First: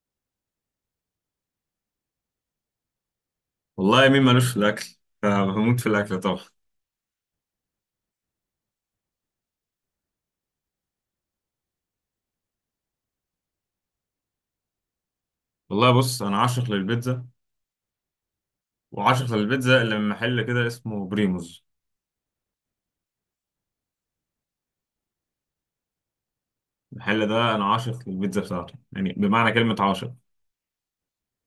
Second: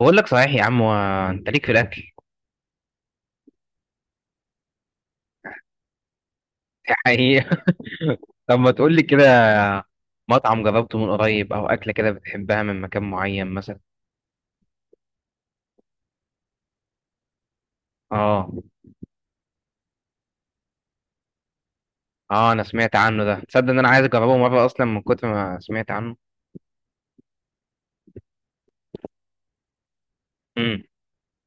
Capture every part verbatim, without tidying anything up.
بقول لك صحيح يا عم و... انت ليك في الاكل والله مين مالوش في الاكل؟ آه، بموت في الاكل طبعا. دي حقيقة. طب ما تقول لي كده، مطعم جربته من قريب او اكله كده بتحبها من مكان معين مثلا؟ والله بص، انا عاشق للبيتزا. اه. وعاشق للبيتزا اللي من محل كده اسمه بريموز. اه انا سمعت عنه ده، تصدق ان انا عايز اجربه مره اصلا من كتر ما سمعت عنه. المحل ده انا عاشق للبيتزا بتاعته، يعني بمعنى كلمة عاشق. امم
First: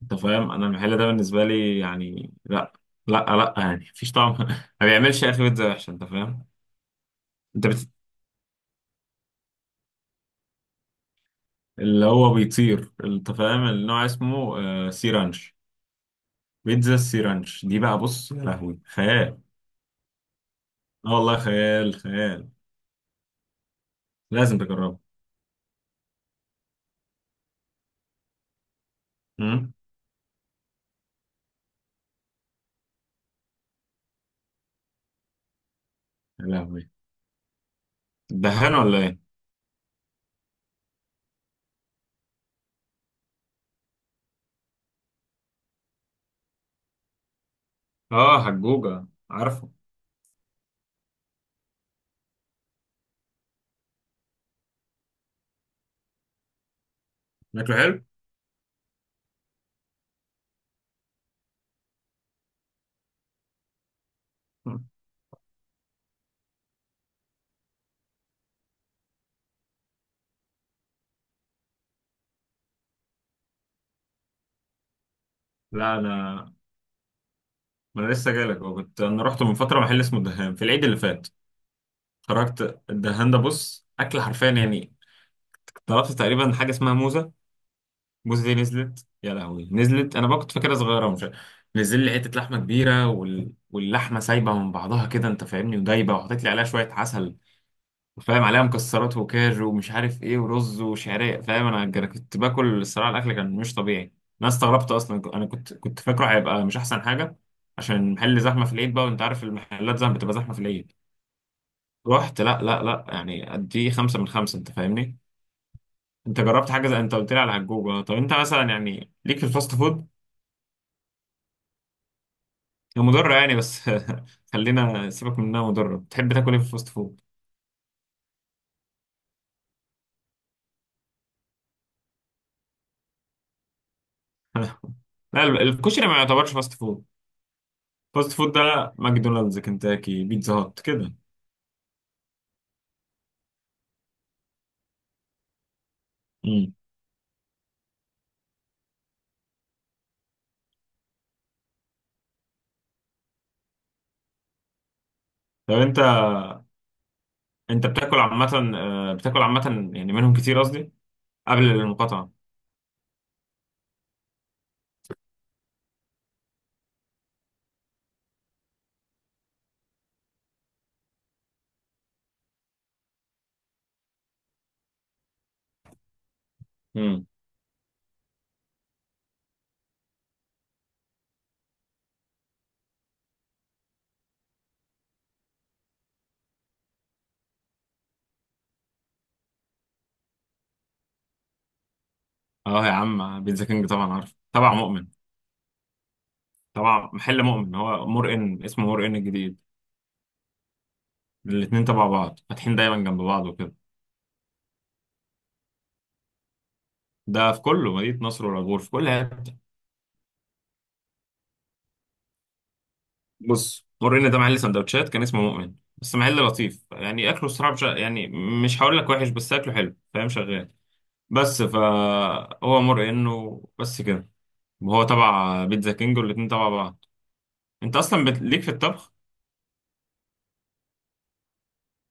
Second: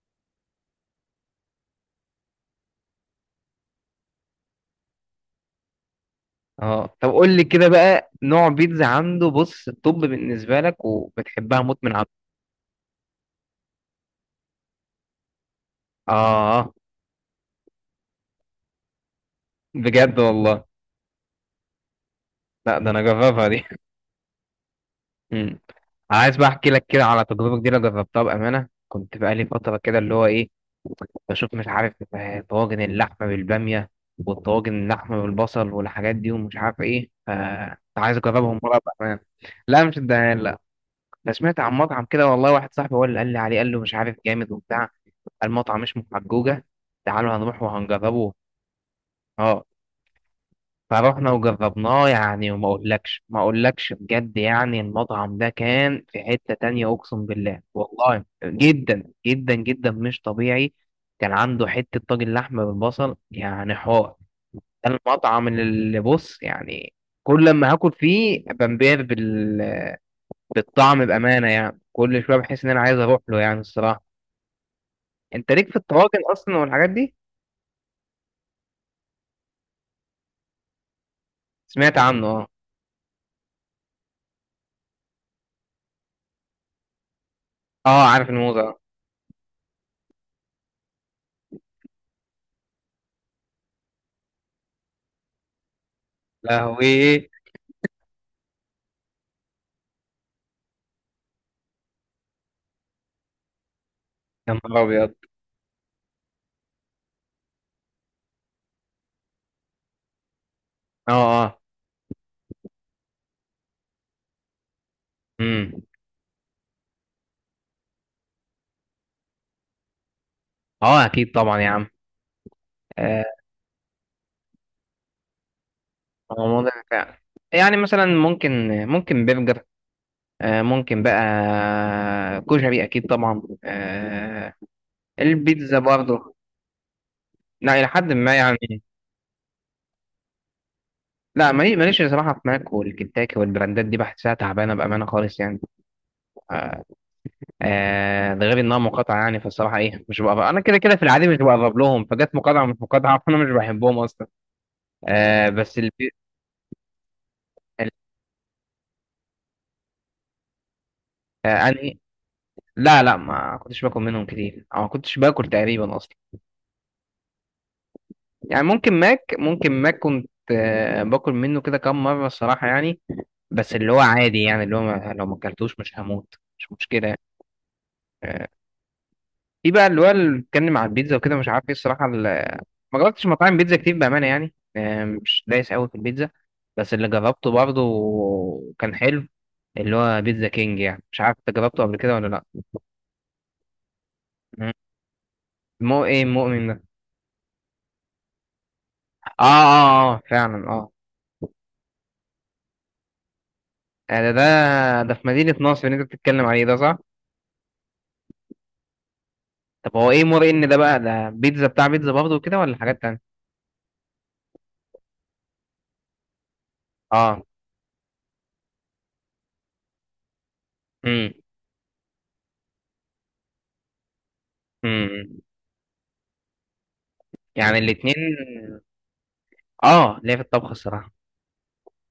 انت فاهم، انا المحل ده بالنسبة لي يعني لا، لا لا يعني مفيش طعم. ما بيعملش يا اخي بيتزا وحشة، انت فاهم. اه، طب قول لي كده انت بت... بقى نوع بيتزا عنده بص الطب بالنسبه لك وبتحبها موت من اللي عنده. هو بيطير، انت فاهم، النوع اسمه آه سيرانش. اه بيتزا السيرانش دي بقى، بص، يا لهوي، خيال. بجد والله؟ اه والله، خيال خيال. لا ده انا جربها دي. لازم تجربها. مم. عايز بقى احكي لك كده على تجربه جديده جربتها بامانه، كنت بقالي أمم. فتره كده اللي هو ايه، بشوف مش عارف، آه، طواجن اللحمه بالباميه والطواجن اللحمه بالبصل والحاجات دي يا ومش عارف لهوي، ايه، فكنت عايز اجربهم دهان مره ولا ايه؟ بامانه. لا مش الدهان، لا. أنا سمعت عن مطعم كده والله، واحد صاحبي هو اللي قال لي عليه، قال له مش عارف جامد وبتاع. المطعم اسمه حجوجه، تعالوا هنروح وهنجربه. اه، حجوجة اه. عارفه. فروحنا وجربناه يعني، وما اقولكش ما اقولكش بجد يعني، المطعم ده كان في حتة تانية اقسم بالله شكله حلو؟ والله، جدا جدا جدا مش طبيعي. كان عنده حتة طاجن لحمة بالبصل يعني حوار. ده المطعم اللي اللي بص يعني، كل لما هاكل فيه بنبهر بال... بالطعم بأمانة يعني، كل شوية بحس ان انا عايز اروح له يعني الصراحة. انت ليك في لا، الطواجن انا اصلا والحاجات دي؟ ما انا لسه جايلك، اه كنت انا رحت من فتره محل اسمه الدهان في العيد اللي فات. سمعت عنه اه. خرجت الدهان ده، بص، اكل حرفيا يعني. طلبت تقريبا حاجه اسمها موزه. اه عارف موزه دي الموزة. نزلت، يا لهوي نزلت، انا بقى كنت فاكرها صغيره مش عارف. نزل لي حته لحمه كبيره، وال... واللحمه سايبه من بعضها كده، انت فاهمني، ودايبه، وحطيت لي عليها شويه لهوي. عسل. فاهم، عليها مكسرات وكاجو ومش عارف ايه ورز وشعريه، فاهم، انا أنا كنت باكل الصراحه، الاكل كان مش طبيعي. انا يا نهار استغربت ابيض. اصلا، انا كنت كنت فاكره هيبقى مش احسن حاجه. عشان المحل زحمه في العيد بقى، وانت عارف المحلات زحمه، بتبقى زحمه في العيد. اه اه. رحت، لا لا لا يعني، قد خمسه من خمسه، انت فاهمني. امم انت جربت حاجه زي انت قلت لي على هجوجه؟ طب انت مثلا يعني ليك في الفاست فود؟ اه اكيد طبعا يا عم. هي آه، مضره يعني، بس خلينا، سيبك من انها مضره، بتحب تاكل ايه في رمضان الفاست فعلا. فود؟ يعني مثلا ممكن، ممكن برجر، آه، ممكن بقى كشري اكيد طبعا، آه، لا، البيتزا الكشري ما برضه. يعتبرش فاست فود. لا الى حد فاست ما فود يعني. ده ماكدونالدز، كنتاكي، بيتزا هات كده. لا مالي- ماليش صراحه في ماك والكنتاكي والبراندات دي، بحسها تعبانه بامانه خالص يعني. امم. آه، آه، ده غير انها مقاطعه يعني، فالصراحه ايه مش بقرب انا كده كده، في العادي مش بقرب لهم، فجت مقاطعه مش مقاطعه فانا مش بحبهم اصلا. آه، طب بس انت البي... انت ال- بتاكل عامة، آه، بتاكل عامة يعني منهم كتير قصدي؟ آه، قبل انهي؟ المقاطعة. لا لا، ما كنتش باكل منهم كتير، او ما كنتش باكل تقريبا اصلا. يعني ممكن ماك، ممكن ماك كنت آه، باكل منه كده كام مره الصراحه يعني. بس اللي هو عادي يعني، اللي هو ما لو ما اكلتوش مش هموت مش مشكله يعني. امم. آه، في بقى اللي هو اللي بيتكلم على البيتزا وكده مش عارف ايه الصراحه، ال- ما جربتش مطاعم بيتزا كتير بامانه يعني، آه، مش دايس قوي في البيتزا. بس اللي جربته برضه كان حلو، اللي هو بيتزا كينج. يعني مش عارف انت جربته قبل كده ولا لا؟ اه يا عم، بيتزا كينج طبعا عارف، مم. تبع مؤمن. مو ايه مؤمن ده؟ طبعا محل مؤمن، هو مرقن، اسمه مرقن الجديد. اه اه، آه، فعلا اه. الاتنين تبع بعض، فاتحين دايما جنب بعض وكده. ده ده ده في مدينة نصر اللي انت بتتكلم عليه ده صح؟ ده في كله مدينة نصر والعبور، في كل حتة. طب هو ايه مرة ان ده بقى، ده بيتزا بتاع بيتزا برضه كده ولا حاجات تانية؟ بص، مرقن ده محل سندوتشات كان اسمه مؤمن، بس محل لطيف يعني، اه. اكله الصراحة بش- يعني مش هقول لك وحش، بس اكله حلو فاهم، شغال. امم بس فهو مر انه بس كده. وهو امم امم. تبع بيتزا كينج، والاتنين تبع بعض. يعني انت الاتنين. اصلا بت... ليك في الطبخ؟ اه ليا في الطبخ الصراحة.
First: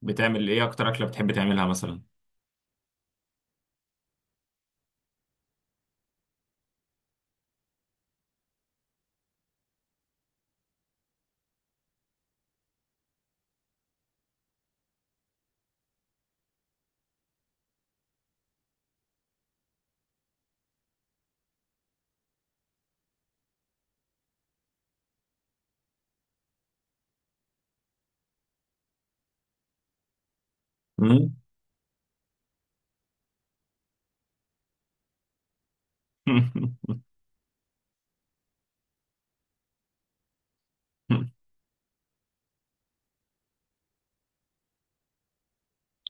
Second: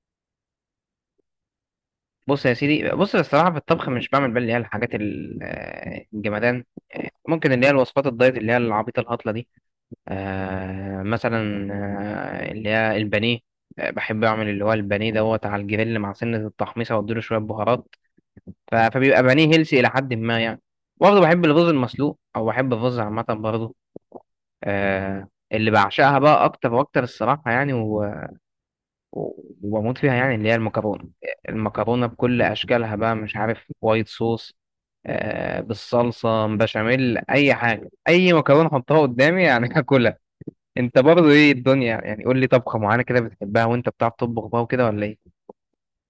بتعمل ايه، اكتر اكله بتحب تعملها مثلا؟ بص يا سيدي، بص الصراحة في الطبخ مش بعمل بقى اللي هي الحاجات ال- آه، الجمدان. ممكن اللي هي الوصفات الدايت اللي هي العبيطة الهطلة دي. آه مثلا، آه اللي هي البانيه، آه، بحب اعمل اللي هو البانيه دوت على الجريل مع سنة التحميصة واديله شوية بهارات. ف- فبيبقى بانيه هيلسي الى حد ما يعني. برضه بحب الرز المسلوق او بحب الرز عامه برضه. آه اللي بعشقها بقى اكتر واكتر الصراحه يعني، و- و- وبموت فيها يعني، اللي هي المكرونه. مم؟ المكرونه بكل اشكالها بقى، مش عارف وايت صوص، آه بالصلصه بشاميل، اي حاجه، اي مكرونه حطها قدامي يعني هاكلها. انت برضه ايه الدنيا يعني؟ قول لي طبخه معينه كده بتحبها وانت بتعرف تطبخ بقى وكده ولا ايه؟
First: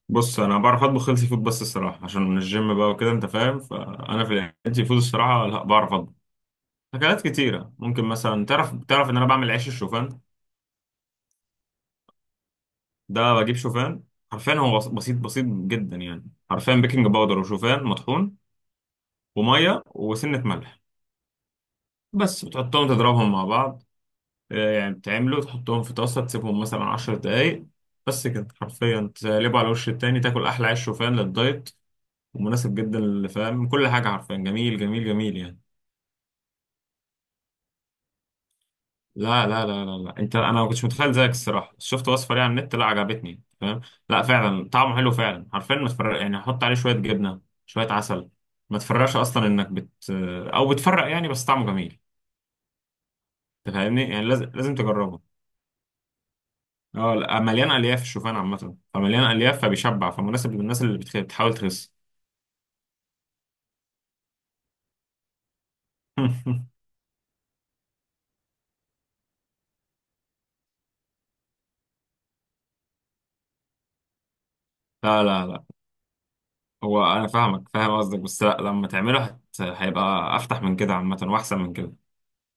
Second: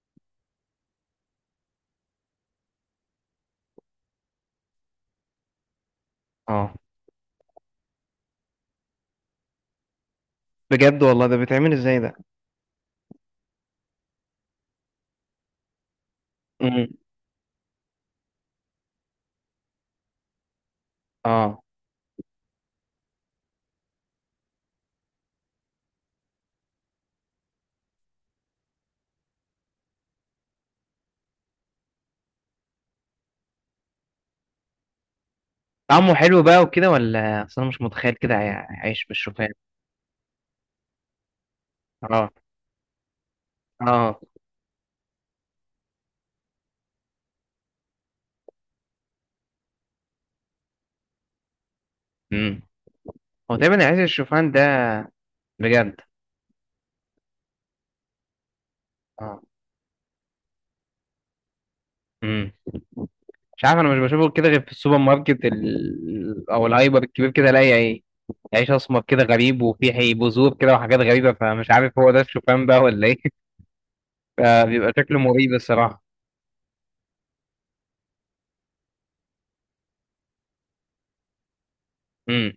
بص انا بعرف اطبخ هيلثي فود، بس الصراحه عشان من الجيم بقى وكده انت فاهم، فانا في الهيلثي فود الصراحه لا، بعرف اطبخ اه اكلات كتيره. ممكن مثلا تعرف تعرف ان انا بعمل عيش الشوفان. بجد والله؟ ده بيتعمل ازاي ده؟ ده بجيب شوفان، حرفيا هو بس- بسيط بسيط جدا يعني، حرفيا امم بيكنج باودر وشوفان مطحون وميه وسنه ملح. اه بس بتحطهم، تضربهم مع بعض، آه، يعني بتعملوا، تحطهم في طاسة، تسيبهم مثلا عشر دقايق. بس كده، حرفيا تقلبه على وش التاني، تاكل أحلى عيش شوفان للدايت، ومناسب جدا اللي فاهم كل حاجة، حرفيا جميل جميل جميل يعني. طعمه حلو بقى وكده ولا؟ اصل انا مش متخيل كده عي- عيش لا بالشوفان. لا لا لا لا، انت انا ما كنتش متخيل زيك الصراحة، بس شفت اه وصفة ليه على النت لا، عجبتني فاهم. اه. لا فعلا طعمه حلو فعلا، حرفيا ما تفرق يعني، حط عليه شوية جبنة، شوية عسل، ما تفرقش اصلا انك بت او بتفرق يعني، بس طعمه جميل. امم هو انت تقريبا عيش فاهمني، يعني لازم الشوفان لازم ده. تجربه. بجد. اه لا، مليان الياف، الشوفان عامه فمليان اه. الياف، فبيشبع، فمناسب للناس اللي بتخ- بتحاول تخس. امم مش عارف، انا مش بشوفه كده غير في السوبر ماركت ال... او الهايبر الكبير كده، الاقي ايه، عيش اسمر كده غريب وفيه حي- بذور كده وحاجات غريبه، فمش عارف هو ده الشوفان بقى ولا ايه فبيبقى شكله لا لا مريب لا، الصراحه. هو انا فاهمك، فاهم قصدك، بس لا، لما تعمله هت... هيبقى افتح من كده عامه، واحسن من كده. امم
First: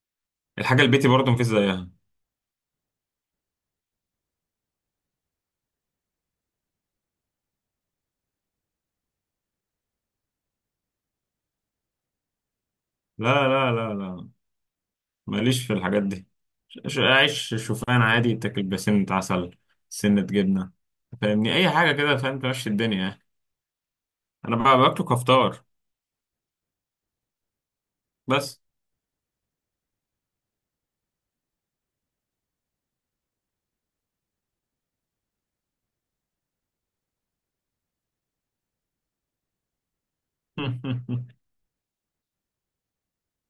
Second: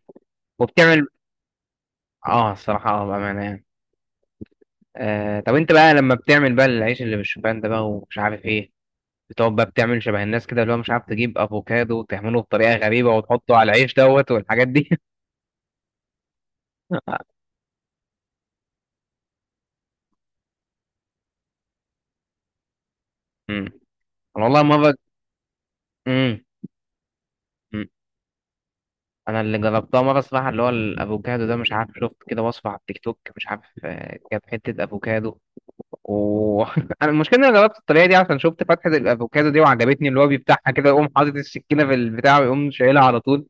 الحاجه وبتعمل، البيتي برضه مفيش زيها. اه الصراحه اه بامانه يعني. آه طب انت بقى لما بتعمل بقى العيش اللي بالشوفان ده بقى ومش عارف ايه، بتقعد بقى بتعمل شبه الناس كده اللي هو مش عارف، تجيب افوكادو وتعمله بطريقه غريبه لا وتحطه على لا العيش لا لا، دوت والحاجات دي؟ ماليش في الحاجات دي. ش- عيش شوفان عادي تاكل بسنة عسل، سنة جبنة، فاهمني، أي حاجة كده فاهم، تمشي الدنيا يعني. امم انا أنا والله بقى مره، باكله كفطار امم أمم. بس. انا اللي جربتها مره صراحه اللي هو الافوكادو ده، مش عارف شفت كده وصفه على التيك توك مش عارف، آه، جاب حته افوكادو، و انا المشكله ان انا جربت الطريقه دي عشان شفت فتحه الافوكادو دي وعجبتني، اللي هو بيفتحها كده يقوم حاطط السكينه في البتاع ويقوم شايلها على طول.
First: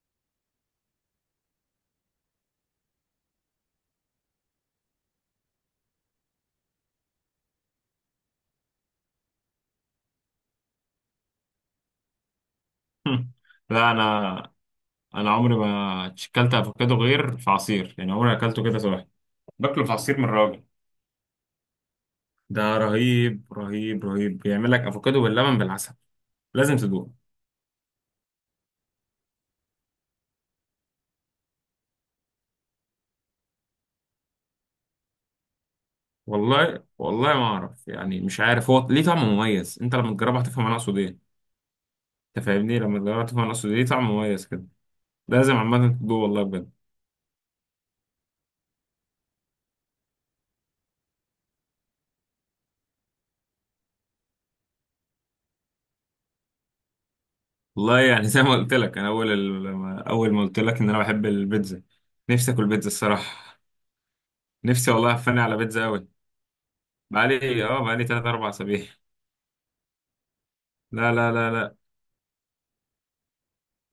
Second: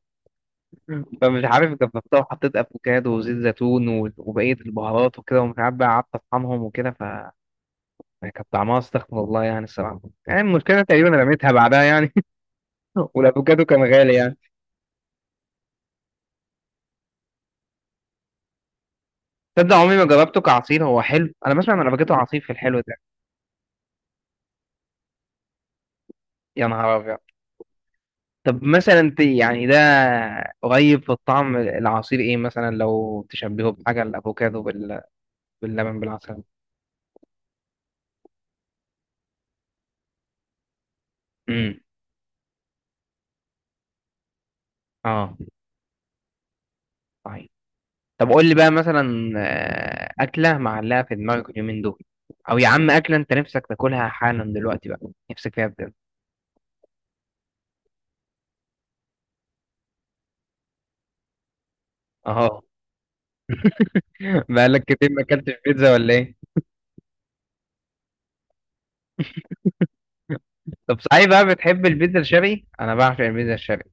فمش عارف جربتها وحطيت افوكادو وزيت زيتون و- وبقيه البهارات وكده، ومش عارف بقى قعدت اطحنهم وكده، يعني كانت طعمها استغفر الله يعني الصراحه، يعني المشكله تقريبا رميتها بعدها يعني والافوكادو كان لا غالي يعني. أنا انا عمري ما اكلت افوكادو غير في عصير يعني، عمري ما اكلته كده صباحي. تصدق باكله في عمري ما عصير من جربته الراجل كعصير؟ هو حلو؟ انا بسمع ان الافوكادو عصير في ده، الحلو ده. رهيب رهيب رهيب، بيعمل لك افوكادو باللبن بالعسل، يا لازم نهار تدوق. ابيض. طب مثلا انت يعني ده قريب في الطعم، العصير ايه مثلا لو تشبهه بحاجه، الافوكادو بال... باللبن بالعسل؟ والله والله ما اعرف يعني، مش عارف، هو ليه طعم مميز، انت لما تجربه هتفهم انا اقصد ايه. امم انت فاهمني، لما تجربه هتفهم انا اقصد ايه، ليه طعم مميز كده. اه لازم عامه تدوق والله، بجد. طيب. طب قول لي بقى مثلا، آه، اكله معلقه في دماغك اليومين دول، او يا عم اكله انت نفسك تاكلها حالا دلوقتي بقى، نفسك فيها بجد. والله يعني زي ما قلت لك، انا اول ال- لما- اول ما قلت لك ان انا بحب البيتزا. نفسي اه، اكل بيتزا الصراحه. بقالك نفسي كتير والله ما افني اكلتش على بيتزا بيتزا قوي. ولا ايه؟ بقالي اه بقالي تلات اربعة اسابيع. طب لا صحيح لا بقى، لا لا، بتحب البيتزا الشرقي؟ انا بعشق البيتزا الشرقي.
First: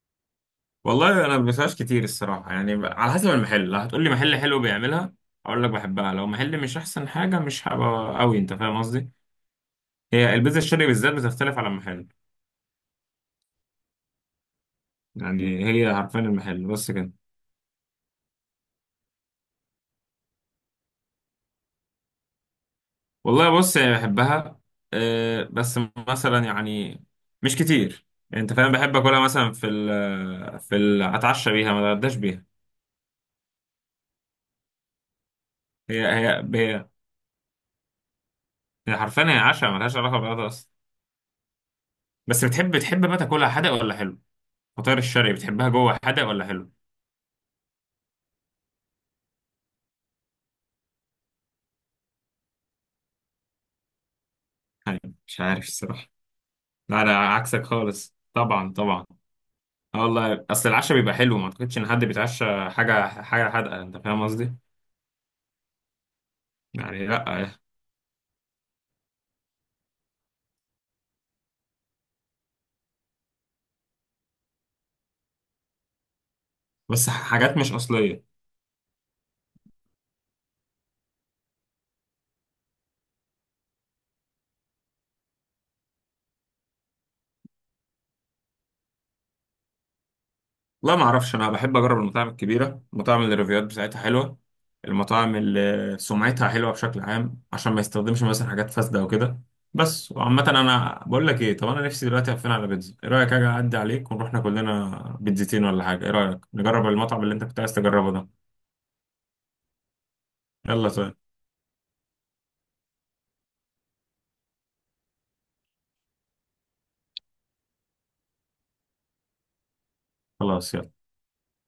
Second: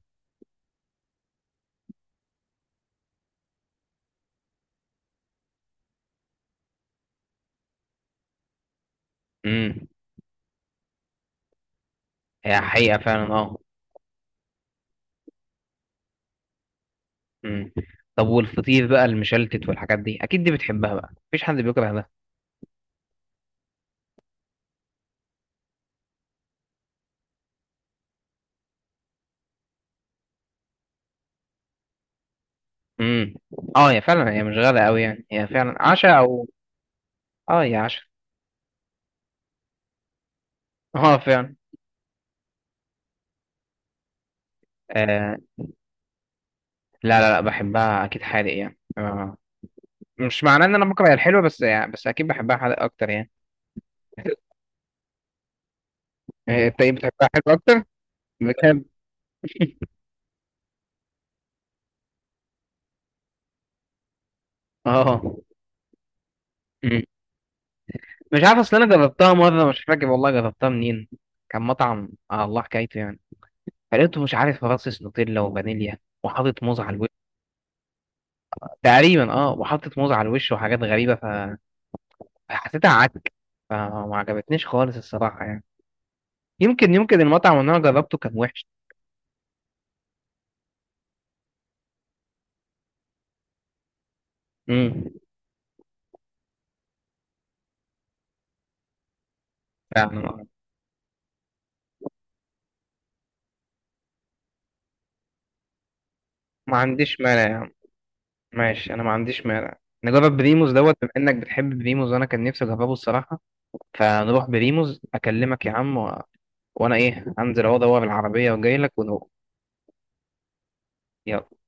والله انا ما بسمعش كتير الصراحه يعني، ب- على حسب المحل، لو هتقول لي محل حلو بيعملها اقول لك بحبها، لو محل مش احسن حاجه مش هبقى قوي، انت فاهم قصدي. امم هي البيتزا الشرقي بالذات بتختلف على المحل. هي حقيقه فعلا اه. يعني هي حرفيا المحل بس كده. امم طب والفطير بقى المشلتت والحاجات دي، اكيد دي بتحبها بقى، مفيش حد بيكره ده. والله بص يعني بحبها، أه بس مثلا يعني مش كتير يعني، انت فاهم، بحب اكلها مثلا في ال في ال اتعشى بيها، ما اتغداش بيها. امم اه هي فعلا هي مش غاليه قوي يعني، هي فعلا هي عشاء هي او. هي اه هي عشاء. هي حرفيا هي عشاء، ملهاش علاقه بغدا اصلا. اه فعلا. بس بتحب بتحب بقى تاكلها حادق ولا حلو، فطاير الشرقي آه بتحبها جوه حادق ولا حلو؟ لا لا لا، بحبها اكيد حادق يعني، آه. مش معناه ان انا بكره الحلو، بس يعني بس اكيد بحبها حادق اكتر يعني. يعني مش عارف الصراحة. آه، انت ايه، لا أنا بتحبها حلو عكسك اكتر؟ خالص، طبعا بجد؟ طبعا. اه والله أصل العشاء بيبقى حلو، ما أعتقدش إن حد بيتعشى حاجة حاجة حادقة، أنت فاهم قصدي؟ اه. يعني لا. مش عارف، اصل انا جربتها مره مش فاكر والله جربتها منين، كان مطعم آه الله حكايته يعني، فلقيته مش عارف رصص نوتيلا وفانيليا وحاطط موز على الوش. بس حاجات مش أصلية. تقريبا اه، وحاطط موز على الوش وحاجات غريبه، ف- فحسيتها عك، فما عجبتنيش خالص الصراحه يعني. يمكن، يمكن المطعم اللي انا جربته كان وحش. لا، ما اعرفش، انا بحب اجرب المطاعم الكبيره، المطاعم اللي الريفيوات بتاعتها حلوه، امم المطاعم اللي سمعتها حلوه بشكل عام، عشان ما يستخدمش مثلا حاجات فاسده او كده. بس يعني وعامه، ما انا بقول لك ايه، طب انا نفسي دلوقتي هفين على بيتزا، ايه رايك اجي اعدي عليك ونروح ناكل لنا بيتزتين ولا حاجه، ايه رايك ما نجرب عنديش المطعم اللي انت مانع كنت عايز يعني، تجربه ده؟ ماشي انا ما عنديش مانع. نجرب بريموز يلا دوت بما طيب. انك بتحب بريموز، وانا كان نفسي اجربه الصراحه. فنروح بريموز، اكلمك يا عم و... وانا ايه، انزل اهو ادور العربيه وجاي لك. خلاص يلا. يلا.